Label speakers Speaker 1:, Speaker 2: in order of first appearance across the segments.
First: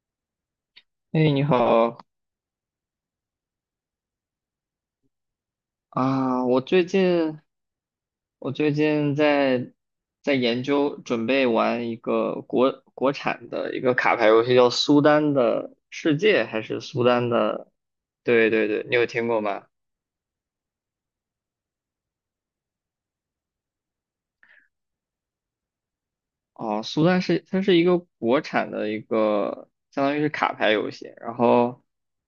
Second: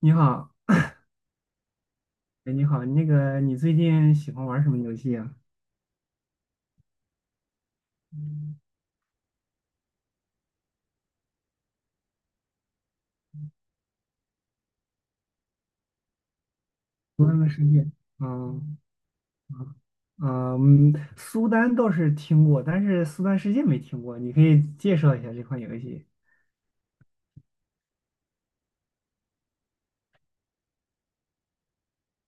Speaker 1: 你好，
Speaker 2: 哎，你好
Speaker 1: 哎，你好，那个，你最近喜欢玩什么游戏啊？
Speaker 2: 啊！我最近在研究准备玩一个国产的一个卡牌游戏，叫《苏丹的世界》还是《苏
Speaker 1: 苏
Speaker 2: 丹
Speaker 1: 丹的世
Speaker 2: 的》？
Speaker 1: 界，
Speaker 2: 对对
Speaker 1: 嗯
Speaker 2: 对，你有听过吗？
Speaker 1: 嗯，苏丹倒是听过，但是苏丹世界没听过，你可以介绍一下这款游戏。
Speaker 2: 哦，苏丹是它是一个国产的一个，相当于是卡牌游戏。然后，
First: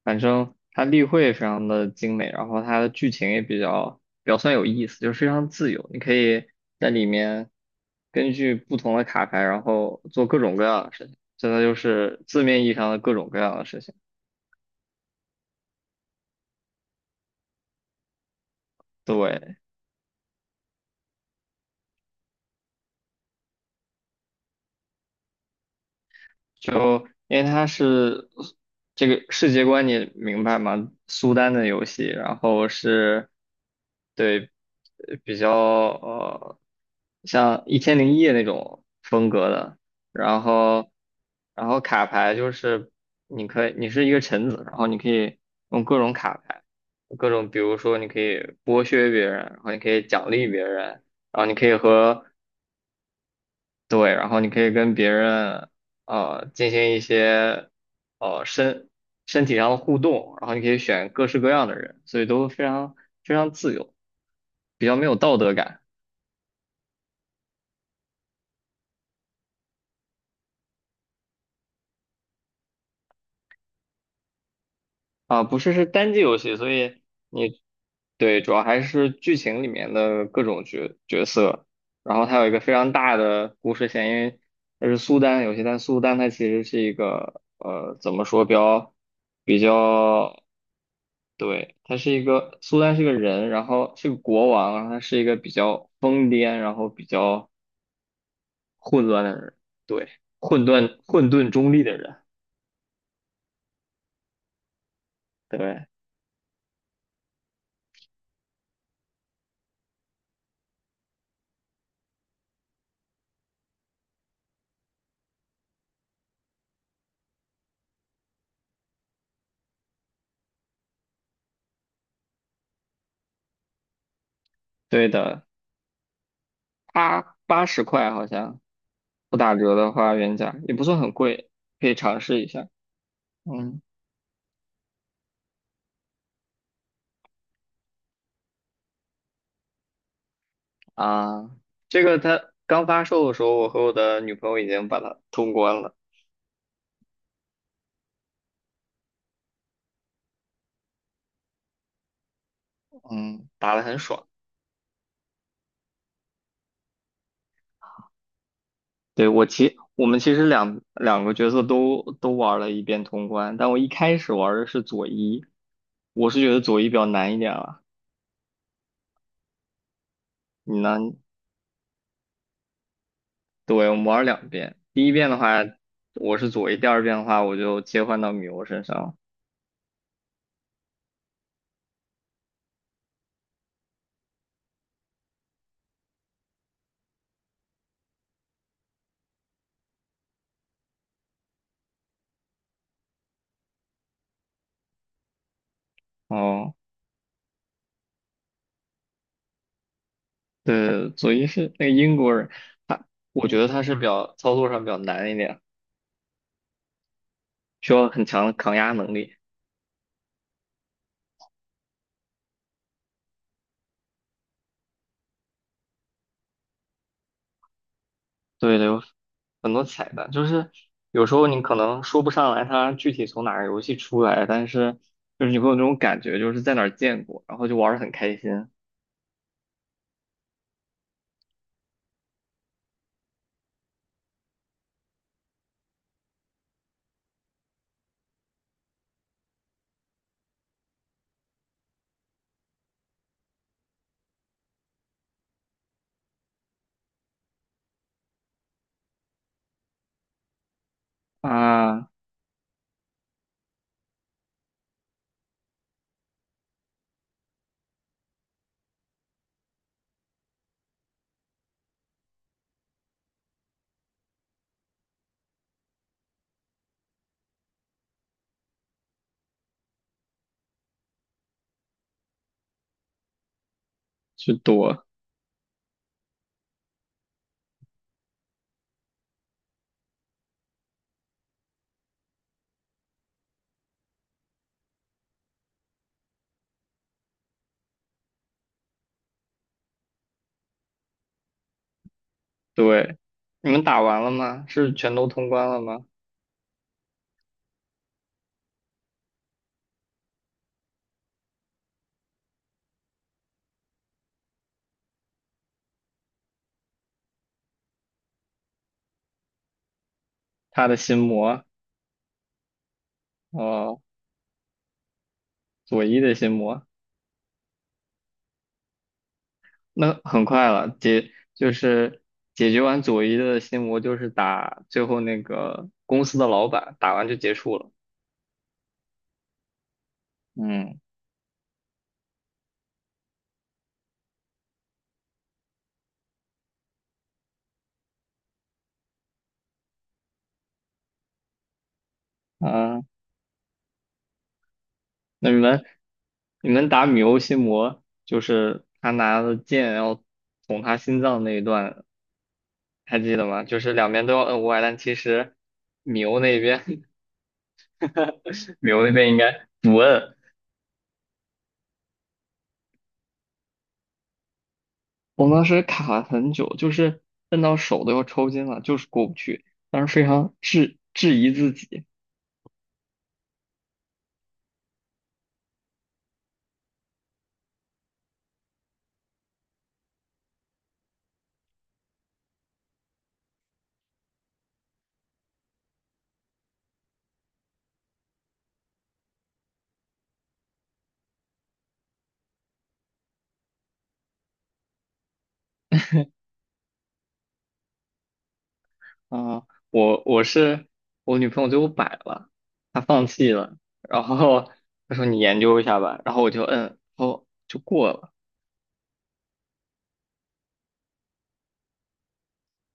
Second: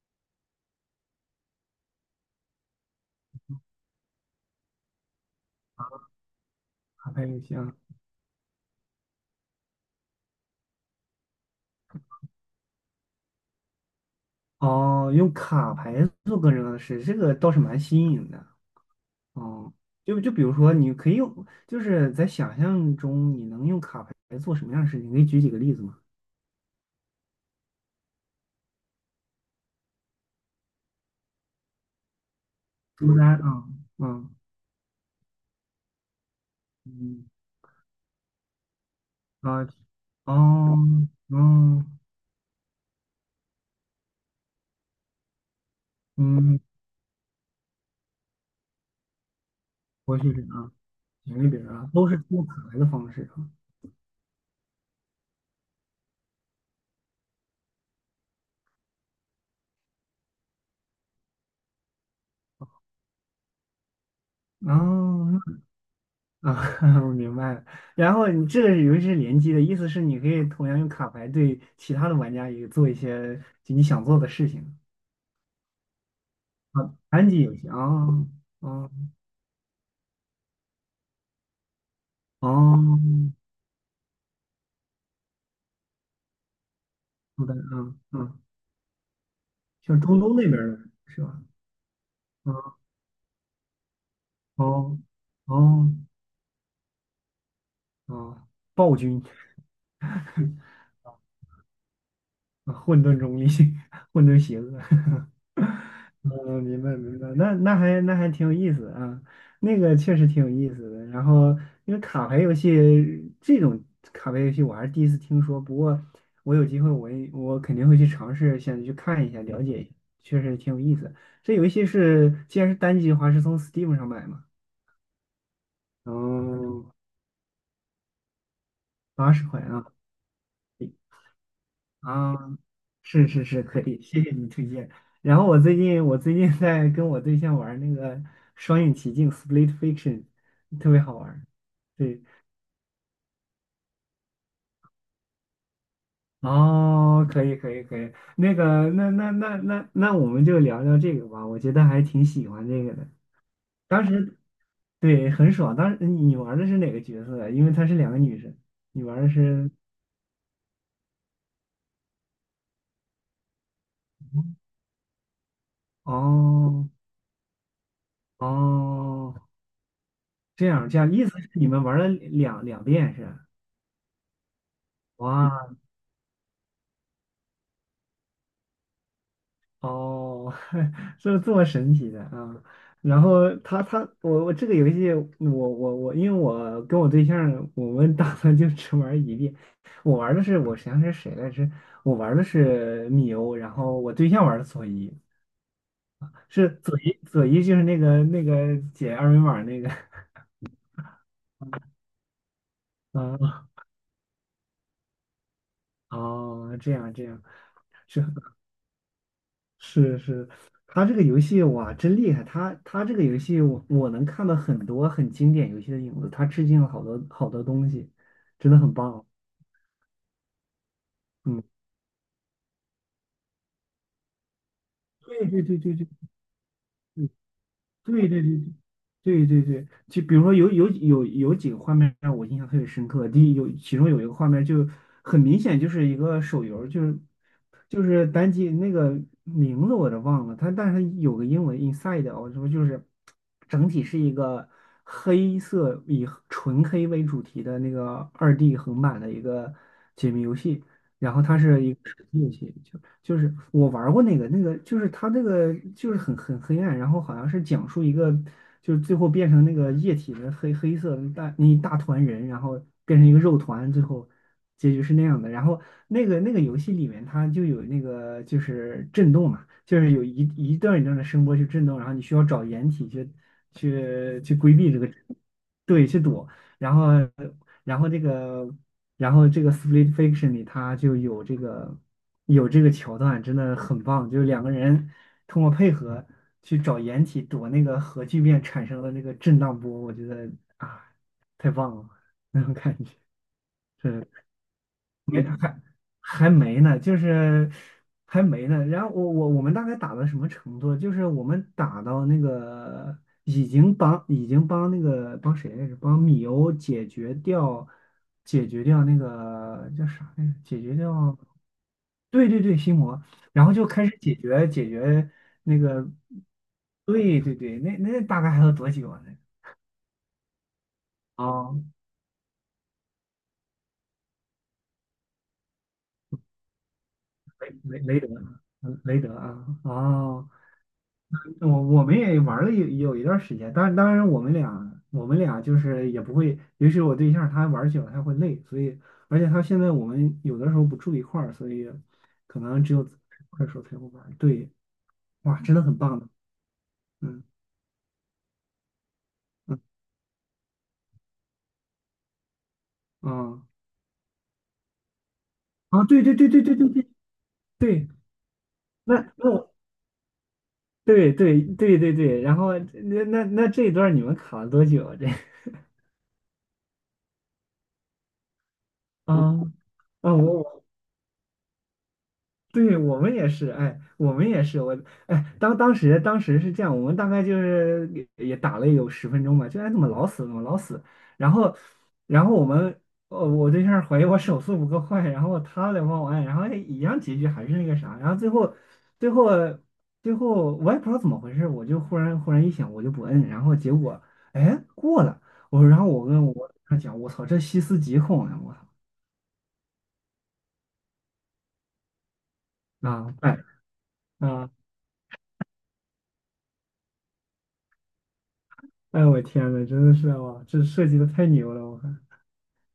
Speaker 2: 反正它立绘非常的精美，然后它的剧情也比较算有意思，就是非常自由。你可以在里
Speaker 1: 卡牌游
Speaker 2: 面
Speaker 1: 戏啊？
Speaker 2: 根据不同的卡牌，然后做各种各样的事情，真的就是字面意义上的各种各样的事情。
Speaker 1: 哦，用卡牌做个人的事，这个倒是蛮新颖的。
Speaker 2: 对，
Speaker 1: 哦，就比如说，你可以用，就是在想象中，你能用卡牌来做什么样的事情？你可以举几个例子吗？
Speaker 2: 就因为它是这个世界观，你明白吗？苏丹的游戏，然后
Speaker 1: 苏
Speaker 2: 是，
Speaker 1: 丹啊，嗯
Speaker 2: 对，比较
Speaker 1: 嗯
Speaker 2: 像一千零一夜那种风格
Speaker 1: 啊，
Speaker 2: 的。然
Speaker 1: 哦，
Speaker 2: 后然后
Speaker 1: 嗯
Speaker 2: 卡牌就是，你可以你是一个臣子，然后你可以用各种卡
Speaker 1: 嗯。
Speaker 2: 牌，各种比如说你可以剥削别人，然后你可以
Speaker 1: 活
Speaker 2: 奖
Speaker 1: 曲饼
Speaker 2: 励别
Speaker 1: 啊、
Speaker 2: 人，然
Speaker 1: 卷
Speaker 2: 后
Speaker 1: 饼
Speaker 2: 你可
Speaker 1: 饼
Speaker 2: 以
Speaker 1: 啊，都是
Speaker 2: 和，
Speaker 1: 做卡牌的方式啊。
Speaker 2: 对，然后你可以跟别人进行一些呃身身体上的互动，然后你可以选各式各样的人，所以都非常非常自由，比较没有道德
Speaker 1: 哦，
Speaker 2: 感。
Speaker 1: 啊，我明白了。然后你这个游戏是联机的，意思是你可以同样用卡牌对其他的玩家也做一些就你想做的事情
Speaker 2: 啊，不是，是单机游戏，所
Speaker 1: 啊。
Speaker 2: 以
Speaker 1: 单机游
Speaker 2: 你，
Speaker 1: 戏啊，
Speaker 2: 对，主要还
Speaker 1: 啊，
Speaker 2: 是剧情里面的各种角色，然后它有一个非常
Speaker 1: 哦，
Speaker 2: 大的故事线，因为它是苏丹游戏，但苏丹它其实是一个，
Speaker 1: 好的，嗯
Speaker 2: 怎么
Speaker 1: 嗯，
Speaker 2: 说，比较比
Speaker 1: 像中东
Speaker 2: 较，
Speaker 1: 那边儿的是吧？
Speaker 2: 对，他是一个，
Speaker 1: 啊，
Speaker 2: 苏丹是个人，然后是个国王，然后
Speaker 1: 哦
Speaker 2: 他是一个比较
Speaker 1: 哦
Speaker 2: 疯癫，然后比较
Speaker 1: 哦，暴
Speaker 2: 混
Speaker 1: 君。
Speaker 2: 乱的人，对，混沌中立的人，
Speaker 1: 混沌中立，混沌邪恶。
Speaker 2: 对。
Speaker 1: 嗯，明白明白，那还挺有意思啊，那个确实挺有意思的。然后因为卡牌游戏这种卡牌游戏我还是第一次听说，不过我有机会我肯定会去尝试，想去看一下了解一下，确实挺有意思。这游戏是既然是单机的话，是从 Steam 上买吗？
Speaker 2: 对的，
Speaker 1: 哦，
Speaker 2: 八十块好像。
Speaker 1: 八
Speaker 2: 不
Speaker 1: 十
Speaker 2: 打
Speaker 1: 块
Speaker 2: 折的
Speaker 1: 啊
Speaker 2: 话，原价也不算很贵，可以尝
Speaker 1: 啊，
Speaker 2: 试一下。
Speaker 1: 是是是，
Speaker 2: 嗯
Speaker 1: 可以，谢谢你推荐。然后我最近在跟我对象玩那个双影奇境 （Split Fiction），特别好玩。
Speaker 2: 啊，这个
Speaker 1: 对，
Speaker 2: 它刚发售的时候，我和我的女朋友已经把它通关了，
Speaker 1: 哦，可以可以可以，那我们就聊聊这个吧，我觉得还挺喜欢这个的。
Speaker 2: 嗯，打得很
Speaker 1: 当
Speaker 2: 爽。
Speaker 1: 时对很爽，当时你玩的是哪个角色呀？因为她是两个女生，你玩
Speaker 2: 对，
Speaker 1: 的
Speaker 2: 我
Speaker 1: 是
Speaker 2: 其我们其实两个角色都玩了一遍通关，但我一开始玩的是佐伊，我是觉得佐伊
Speaker 1: 哦
Speaker 2: 比较难一点了。
Speaker 1: 哦。这
Speaker 2: 你
Speaker 1: 样
Speaker 2: 呢？
Speaker 1: 这样，意思是你们玩了两遍是吧？
Speaker 2: 对，我们玩了两遍，第一遍的话
Speaker 1: 哇
Speaker 2: 我是佐伊，第二遍的话我就切换到米欧身上了。
Speaker 1: 哦，这么神奇的啊！然后他我这个游戏我，因为我跟我对象我们打算就只玩一遍。我玩的是我想想是谁来着？我玩的是米欧，然后我对象玩的佐伊，是
Speaker 2: 哦。
Speaker 1: 佐伊就是那个解二维码那个
Speaker 2: 对，佐伊是那个英国人，他，我觉得
Speaker 1: 啊
Speaker 2: 他是比较操作上比较难一点，
Speaker 1: 哦，这样这样。
Speaker 2: 需要
Speaker 1: 是。
Speaker 2: 很强的抗压能力。
Speaker 1: 是是，他这个游戏哇，真厉害！他这个游戏我，我能看到很多很经典游戏的影子，他致敬了好多好多东西，真
Speaker 2: 对
Speaker 1: 的
Speaker 2: 的，
Speaker 1: 很
Speaker 2: 有
Speaker 1: 棒。
Speaker 2: 很多彩蛋，就是有时候你
Speaker 1: 嗯，
Speaker 2: 可能说不上来他具体从哪个游戏出来，但是
Speaker 1: 对
Speaker 2: 就是你
Speaker 1: 对
Speaker 2: 会有
Speaker 1: 对
Speaker 2: 那
Speaker 1: 对
Speaker 2: 种
Speaker 1: 对，
Speaker 2: 感觉，就是在哪儿见过，然后就玩的很
Speaker 1: 对
Speaker 2: 开
Speaker 1: 对
Speaker 2: 心
Speaker 1: 对对对对，就比如说有几个画面让我印象特别深刻。第一，有其中有一个画面就很明显就是一个手游，就是单机那个名字我都忘了，它但是它有个英文 Inside，我说就是整体是一个黑色以纯黑为主题的那个2D 横版的一个解谜游戏，然后它是一
Speaker 2: 啊，
Speaker 1: 个手机游戏，就是我玩儿过那个。那个就是它那个就是很黑暗，然后好像是讲述一个，就是最后变成那个液体的黑色的大那一大团人，然后变成一个肉团，最后结局是那样的。然后那个游戏里面它就有那个就是震动嘛，就是有一段一段的声波去震动，然后你需要找掩体去去
Speaker 2: 去
Speaker 1: 去规避这
Speaker 2: 躲。
Speaker 1: 个。对，去躲。然后然后这个。然后这个《Split Fiction》里，它就有这个桥段，真的很棒。就是两个人通过配合去找掩体躲那个核聚变产生的那个震荡波，我觉得啊，太棒了，那种感觉。
Speaker 2: 对，你们打完
Speaker 1: 是，
Speaker 2: 了吗？是全都
Speaker 1: 对。
Speaker 2: 通关了吗？
Speaker 1: 还没呢，就是还没呢。然后我们大概打到什么程度？就是我们打到那个已经帮那个帮谁来着？帮米欧解决掉那个叫啥来着？解
Speaker 2: 他
Speaker 1: 决
Speaker 2: 的心
Speaker 1: 掉
Speaker 2: 魔，
Speaker 1: 对对对心魔，然后就
Speaker 2: 哦，
Speaker 1: 开始解决那
Speaker 2: 佐
Speaker 1: 个。
Speaker 2: 伊的心魔。
Speaker 1: 对对对，那大概还有多久啊？那
Speaker 2: 那很快了，解就
Speaker 1: 哦，
Speaker 2: 是解决完佐伊的心魔，就是打最后那个公司的老板，打完就结束了。
Speaker 1: 雷德，雷德啊，哦。
Speaker 2: 嗯
Speaker 1: 我们也玩了有一段时间，当然我们俩就是也不会，尤其是我对象他玩久了他会累，所以而且他现在我们有的时候不住一块儿，所以可能只
Speaker 2: 啊，
Speaker 1: 有快手块儿的时候才会玩。对，
Speaker 2: 那你
Speaker 1: 哇，真的
Speaker 2: 们
Speaker 1: 很棒的，
Speaker 2: 你们打米欧
Speaker 1: 嗯
Speaker 2: 心魔，就是他拿着
Speaker 1: 嗯
Speaker 2: 剑要捅他心脏那一段，还记得
Speaker 1: 嗯
Speaker 2: 吗？就是两边都要摁歪，但其实
Speaker 1: 啊，对
Speaker 2: 米
Speaker 1: 对
Speaker 2: 欧
Speaker 1: 对
Speaker 2: 那
Speaker 1: 对对对
Speaker 2: 边
Speaker 1: 对对，
Speaker 2: 米欧那
Speaker 1: 那
Speaker 2: 边应该
Speaker 1: 那我
Speaker 2: 不摁。
Speaker 1: 对对对对对，然后那这一段你们卡了多久？啊？这
Speaker 2: 我们当 时卡了很久，就是摁到手都要抽筋了，就是过不
Speaker 1: 啊
Speaker 2: 去。当时非
Speaker 1: 啊，
Speaker 2: 常
Speaker 1: 我
Speaker 2: 质疑自己。
Speaker 1: 对。我们也是，哎，我们也是，我哎，当时是这样，我们大概就是也打了有10分钟吧，就哎怎么老死怎么老死，然后然后我们我对象怀疑我手速不够快，然后他来帮我按，然后哎一样结局还是那个啥，然后最后最后我也不知道怎么回事，我就忽然一想我就不摁，然后结果哎过了。我然后我跟我对象讲，我操这细思极恐呀，我操
Speaker 2: 啊，我女朋友最后摆了，她放
Speaker 1: 啊
Speaker 2: 弃
Speaker 1: 哎。
Speaker 2: 了，然后
Speaker 1: 啊
Speaker 2: 她说你研究一下吧，然后我就摁，哦，就过了。
Speaker 1: 哎，我天呐，真的是哇，这设计的太牛了！我看，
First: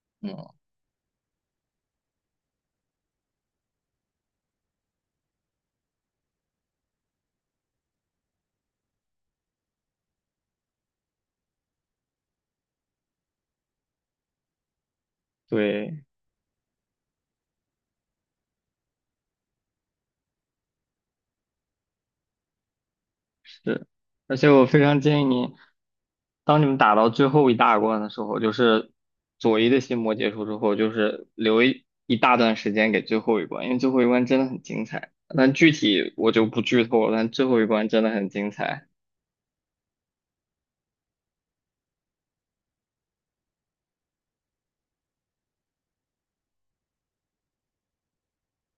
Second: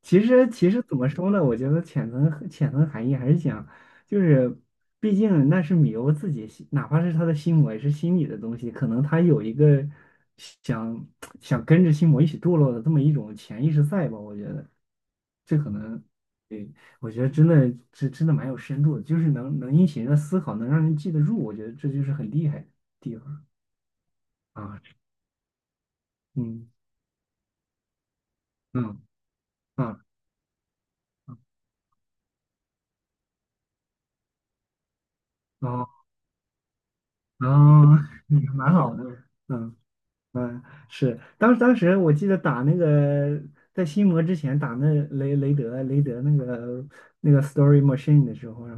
Speaker 1: 其实
Speaker 2: 嗯，
Speaker 1: 其实怎么说呢？我觉得潜层含义还是讲，就是毕竟那是米欧自己心，哪怕是他的心魔，也是心理的东西，可能他有一个想想跟着心魔一起堕落的这么一种潜意识在吧？我觉得这可
Speaker 2: 对，
Speaker 1: 能，对，我觉得真的蛮有深度的，就是能引起人的思考，能让人记得住，我觉得这就是很厉害的地方
Speaker 2: 是，而且我
Speaker 1: 啊！
Speaker 2: 非常建议你，当你
Speaker 1: 嗯
Speaker 2: 们打到最后一大关的时候，就是
Speaker 1: 嗯
Speaker 2: 左一的心
Speaker 1: 啊
Speaker 2: 魔结束之后，就是留一大段时间给最后一关，因为最后一关真的很精彩。但具
Speaker 1: 啊。
Speaker 2: 体我就不剧透了，但最
Speaker 1: 然
Speaker 2: 后一关
Speaker 1: 后
Speaker 2: 真的很精
Speaker 1: 蛮
Speaker 2: 彩，
Speaker 1: 好的，嗯嗯，是，当时我记得打那个在心魔之前打那雷德那个 Story Machine 的时候啊，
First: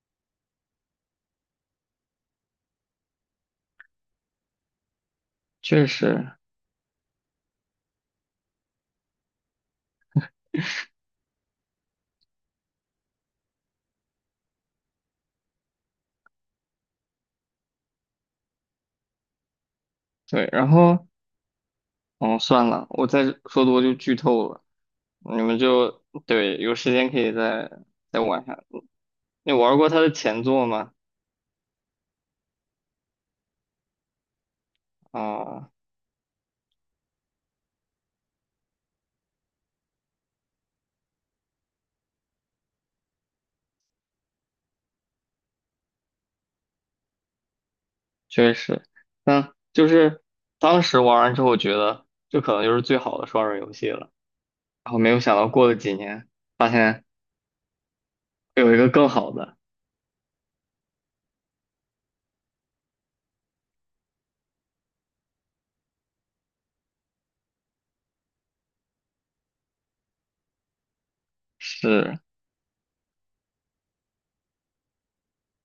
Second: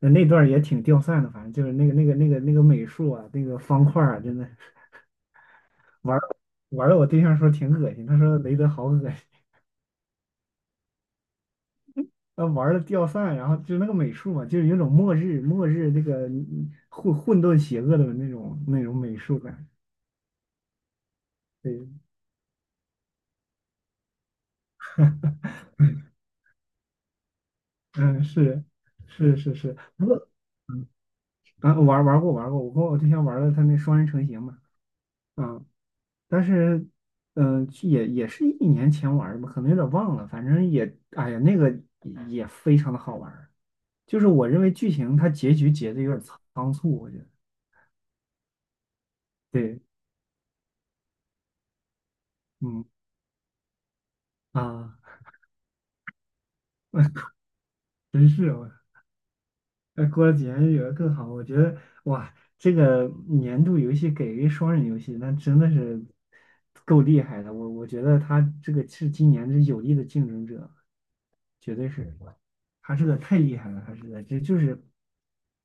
Speaker 1: 那段儿也挺掉散的，反正就是那个美术啊，那个方块儿啊，真的
Speaker 2: 确
Speaker 1: 玩儿
Speaker 2: 实。
Speaker 1: 玩的我对象说挺恶心，他说雷德好恶心，他玩的掉散，然后就是那个美术嘛，就是有种末日那个混沌邪恶的那种美术感。
Speaker 2: 对，然后。
Speaker 1: 对，
Speaker 2: 哦，算了，我再说多就剧透了。你们，就对，有时间可以再
Speaker 1: 嗯
Speaker 2: 玩一下。
Speaker 1: 是。是
Speaker 2: 你
Speaker 1: 是是，
Speaker 2: 玩过他
Speaker 1: 不
Speaker 2: 的
Speaker 1: 过
Speaker 2: 前作吗？
Speaker 1: 啊，我玩过，我跟我对象玩了他那双人成行嘛，啊。
Speaker 2: 啊，
Speaker 1: 但是，嗯、也是一年前玩的吧，可能有点忘了，反正也，哎呀，那个也非常的好玩儿，就是我认为剧情它结局结的有点仓促，我觉得。
Speaker 2: 确实，嗯，
Speaker 1: 对，
Speaker 2: 就是当时玩完之后觉得这可能就是
Speaker 1: 嗯
Speaker 2: 最好的双人游戏了，然
Speaker 1: 啊，
Speaker 2: 后没有想到过了几年，发现
Speaker 1: 真是我。
Speaker 2: 有一个更好的。
Speaker 1: 哎，过了几年有的更好。我觉得哇，这个年度游戏给一个双人游戏，那真的是够厉害的，我觉得他这个是今年这有力的竞争者，绝对是，
Speaker 2: 是，
Speaker 1: 哈士的太厉害了，哈士的这就是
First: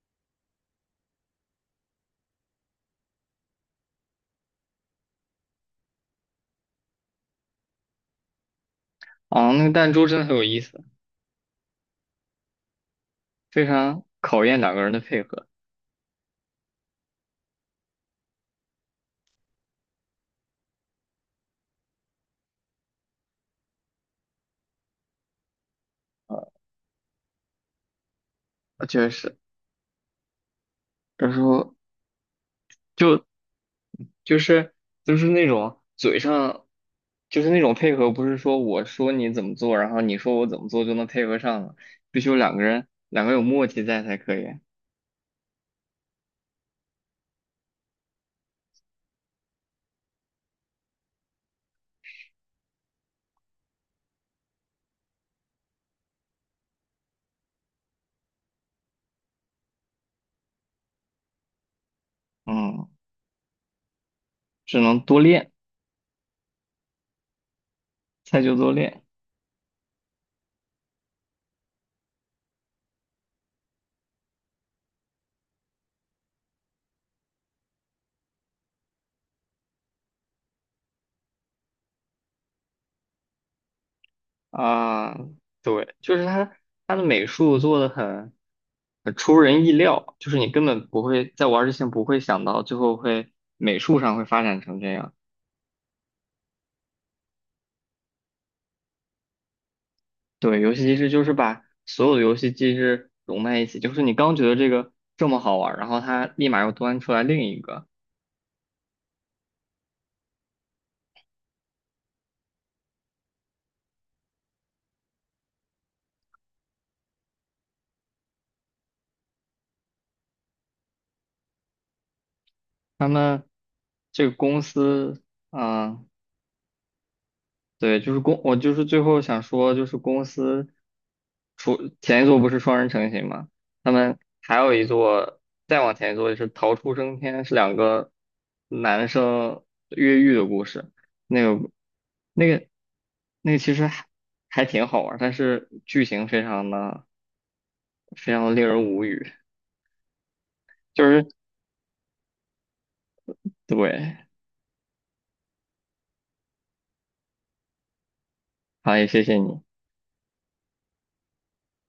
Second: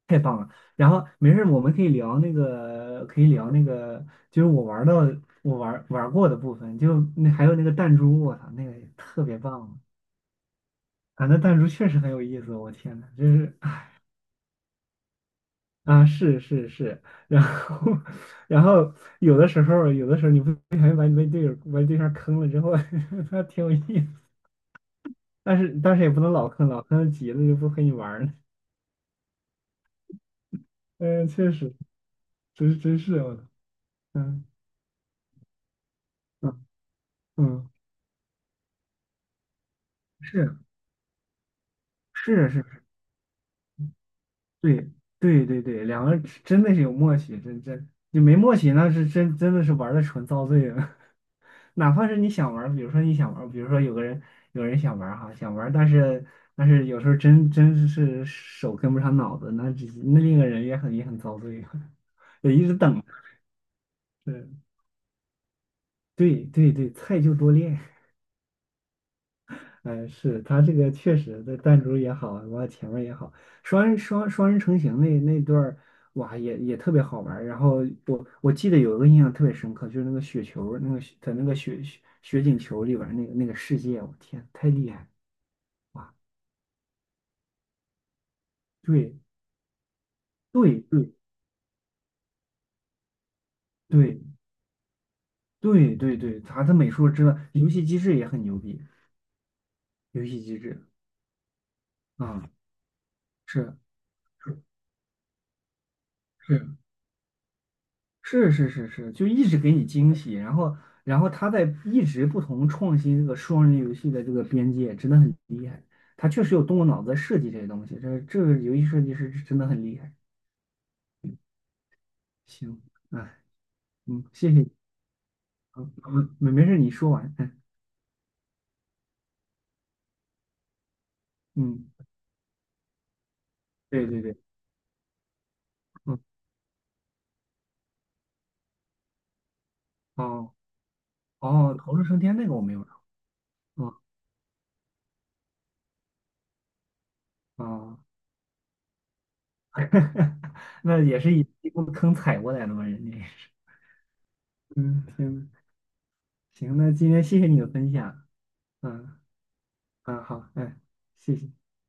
Speaker 1: 太棒了。然后没事儿我们可以聊那个，就是我玩过的部分，就那还有那个弹珠，我操，那个也特别
Speaker 2: 啊，那个
Speaker 1: 棒。
Speaker 2: 弹珠真的很有意思，
Speaker 1: 啊！那弹珠确实很有意思，我天呐，就是
Speaker 2: 非常考验两个人的配合。
Speaker 1: 啊，是是是，然后 然后有的时候你不小心把你被队友把你对象坑了之后，还挺有意思，但是也不能
Speaker 2: 呃，
Speaker 1: 老坑，老坑急了就不和你玩儿了。
Speaker 2: 确实，
Speaker 1: 嗯，
Speaker 2: 有时
Speaker 1: 确
Speaker 2: 候。
Speaker 1: 实。真是
Speaker 2: 就。
Speaker 1: 我的，
Speaker 2: 就
Speaker 1: 嗯
Speaker 2: 是就是那种嘴上，
Speaker 1: 嗯
Speaker 2: 就是那
Speaker 1: 嗯，
Speaker 2: 种配合，不是说我说你怎么做，然后你说我怎
Speaker 1: 是
Speaker 2: 么做就能配合上了，必须有
Speaker 1: 是
Speaker 2: 两个
Speaker 1: 是，
Speaker 2: 人，两个有默契在才可以。
Speaker 1: 对对对对，两个人真的是有默契，真你没默契那是真的是玩的纯遭罪了。哪怕是你想玩儿比如说有人想玩儿哈，想玩儿但是有时候真是手跟不上脑子，那另一个人也很遭罪啊，也一直
Speaker 2: 嗯，
Speaker 1: 等。对
Speaker 2: 只能多练，
Speaker 1: 对对对，菜就多练。
Speaker 2: 菜就多练
Speaker 1: 哎，是他这个确实的弹珠也好，完了前面也好，双人成行那段儿，哇，也特别好玩儿。然后我记得有一个印象特别深刻，就是那个雪球儿那个雪在那个雪景球里边儿那个世界，我天，太厉害了
Speaker 2: 啊。对，
Speaker 1: 哇，
Speaker 2: 就是他的美术做的很
Speaker 1: 对
Speaker 2: 出人意料，就是你根
Speaker 1: 对
Speaker 2: 本不
Speaker 1: 对
Speaker 2: 会在玩儿之前不会想到最后会美术上会
Speaker 1: 对
Speaker 2: 发展成这样。
Speaker 1: 对对对，他的美术真的，游戏机制也很牛逼，游戏机
Speaker 2: 对，游戏
Speaker 1: 制
Speaker 2: 机制就是把所有的游
Speaker 1: 啊，
Speaker 2: 戏机制融在
Speaker 1: 是
Speaker 2: 一起，就是你刚觉得
Speaker 1: 是。
Speaker 2: 这个这么好玩儿，然后它立马又
Speaker 1: 是
Speaker 2: 端出来另一个。
Speaker 1: 是是是是，就一直给你惊喜，然后他在一直不同创新这个双人游戏的这个边界，真的很厉害。他确实有动过脑子设计这些东西，这个游戏设计师真的很厉害。行，
Speaker 2: 他
Speaker 1: 哎，
Speaker 2: 们这
Speaker 1: 嗯，
Speaker 2: 个
Speaker 1: 谢谢
Speaker 2: 公
Speaker 1: 你，
Speaker 2: 司，
Speaker 1: 嗯，
Speaker 2: 嗯，
Speaker 1: 嗯没事，你说完，
Speaker 2: 对，就是公，我就是最后想说，就是公司 除
Speaker 1: 嗯，
Speaker 2: 前一座不是双人成行吗？他
Speaker 1: 对
Speaker 2: 们
Speaker 1: 对对，
Speaker 2: 还有一座，再往前一
Speaker 1: 嗯，
Speaker 2: 座就是逃出生天，是两个男生越狱的
Speaker 1: 哦
Speaker 2: 故事。那个、
Speaker 1: 哦。逃出升天
Speaker 2: 那
Speaker 1: 那个我
Speaker 2: 个、
Speaker 1: 没有玩，
Speaker 2: 那个其实
Speaker 1: 嗯
Speaker 2: 还挺好玩儿，但是剧情非常的
Speaker 1: 哦。
Speaker 2: 非常的令人无语。
Speaker 1: 那
Speaker 2: 就
Speaker 1: 也
Speaker 2: 是
Speaker 1: 是一步坑踩过来的嘛，人家也是。
Speaker 2: 对，
Speaker 1: 嗯，行行，那今天谢谢你的分享。
Speaker 2: 好，也
Speaker 1: 嗯。
Speaker 2: 谢谢你。
Speaker 1: 嗯，好，嗯，谢谢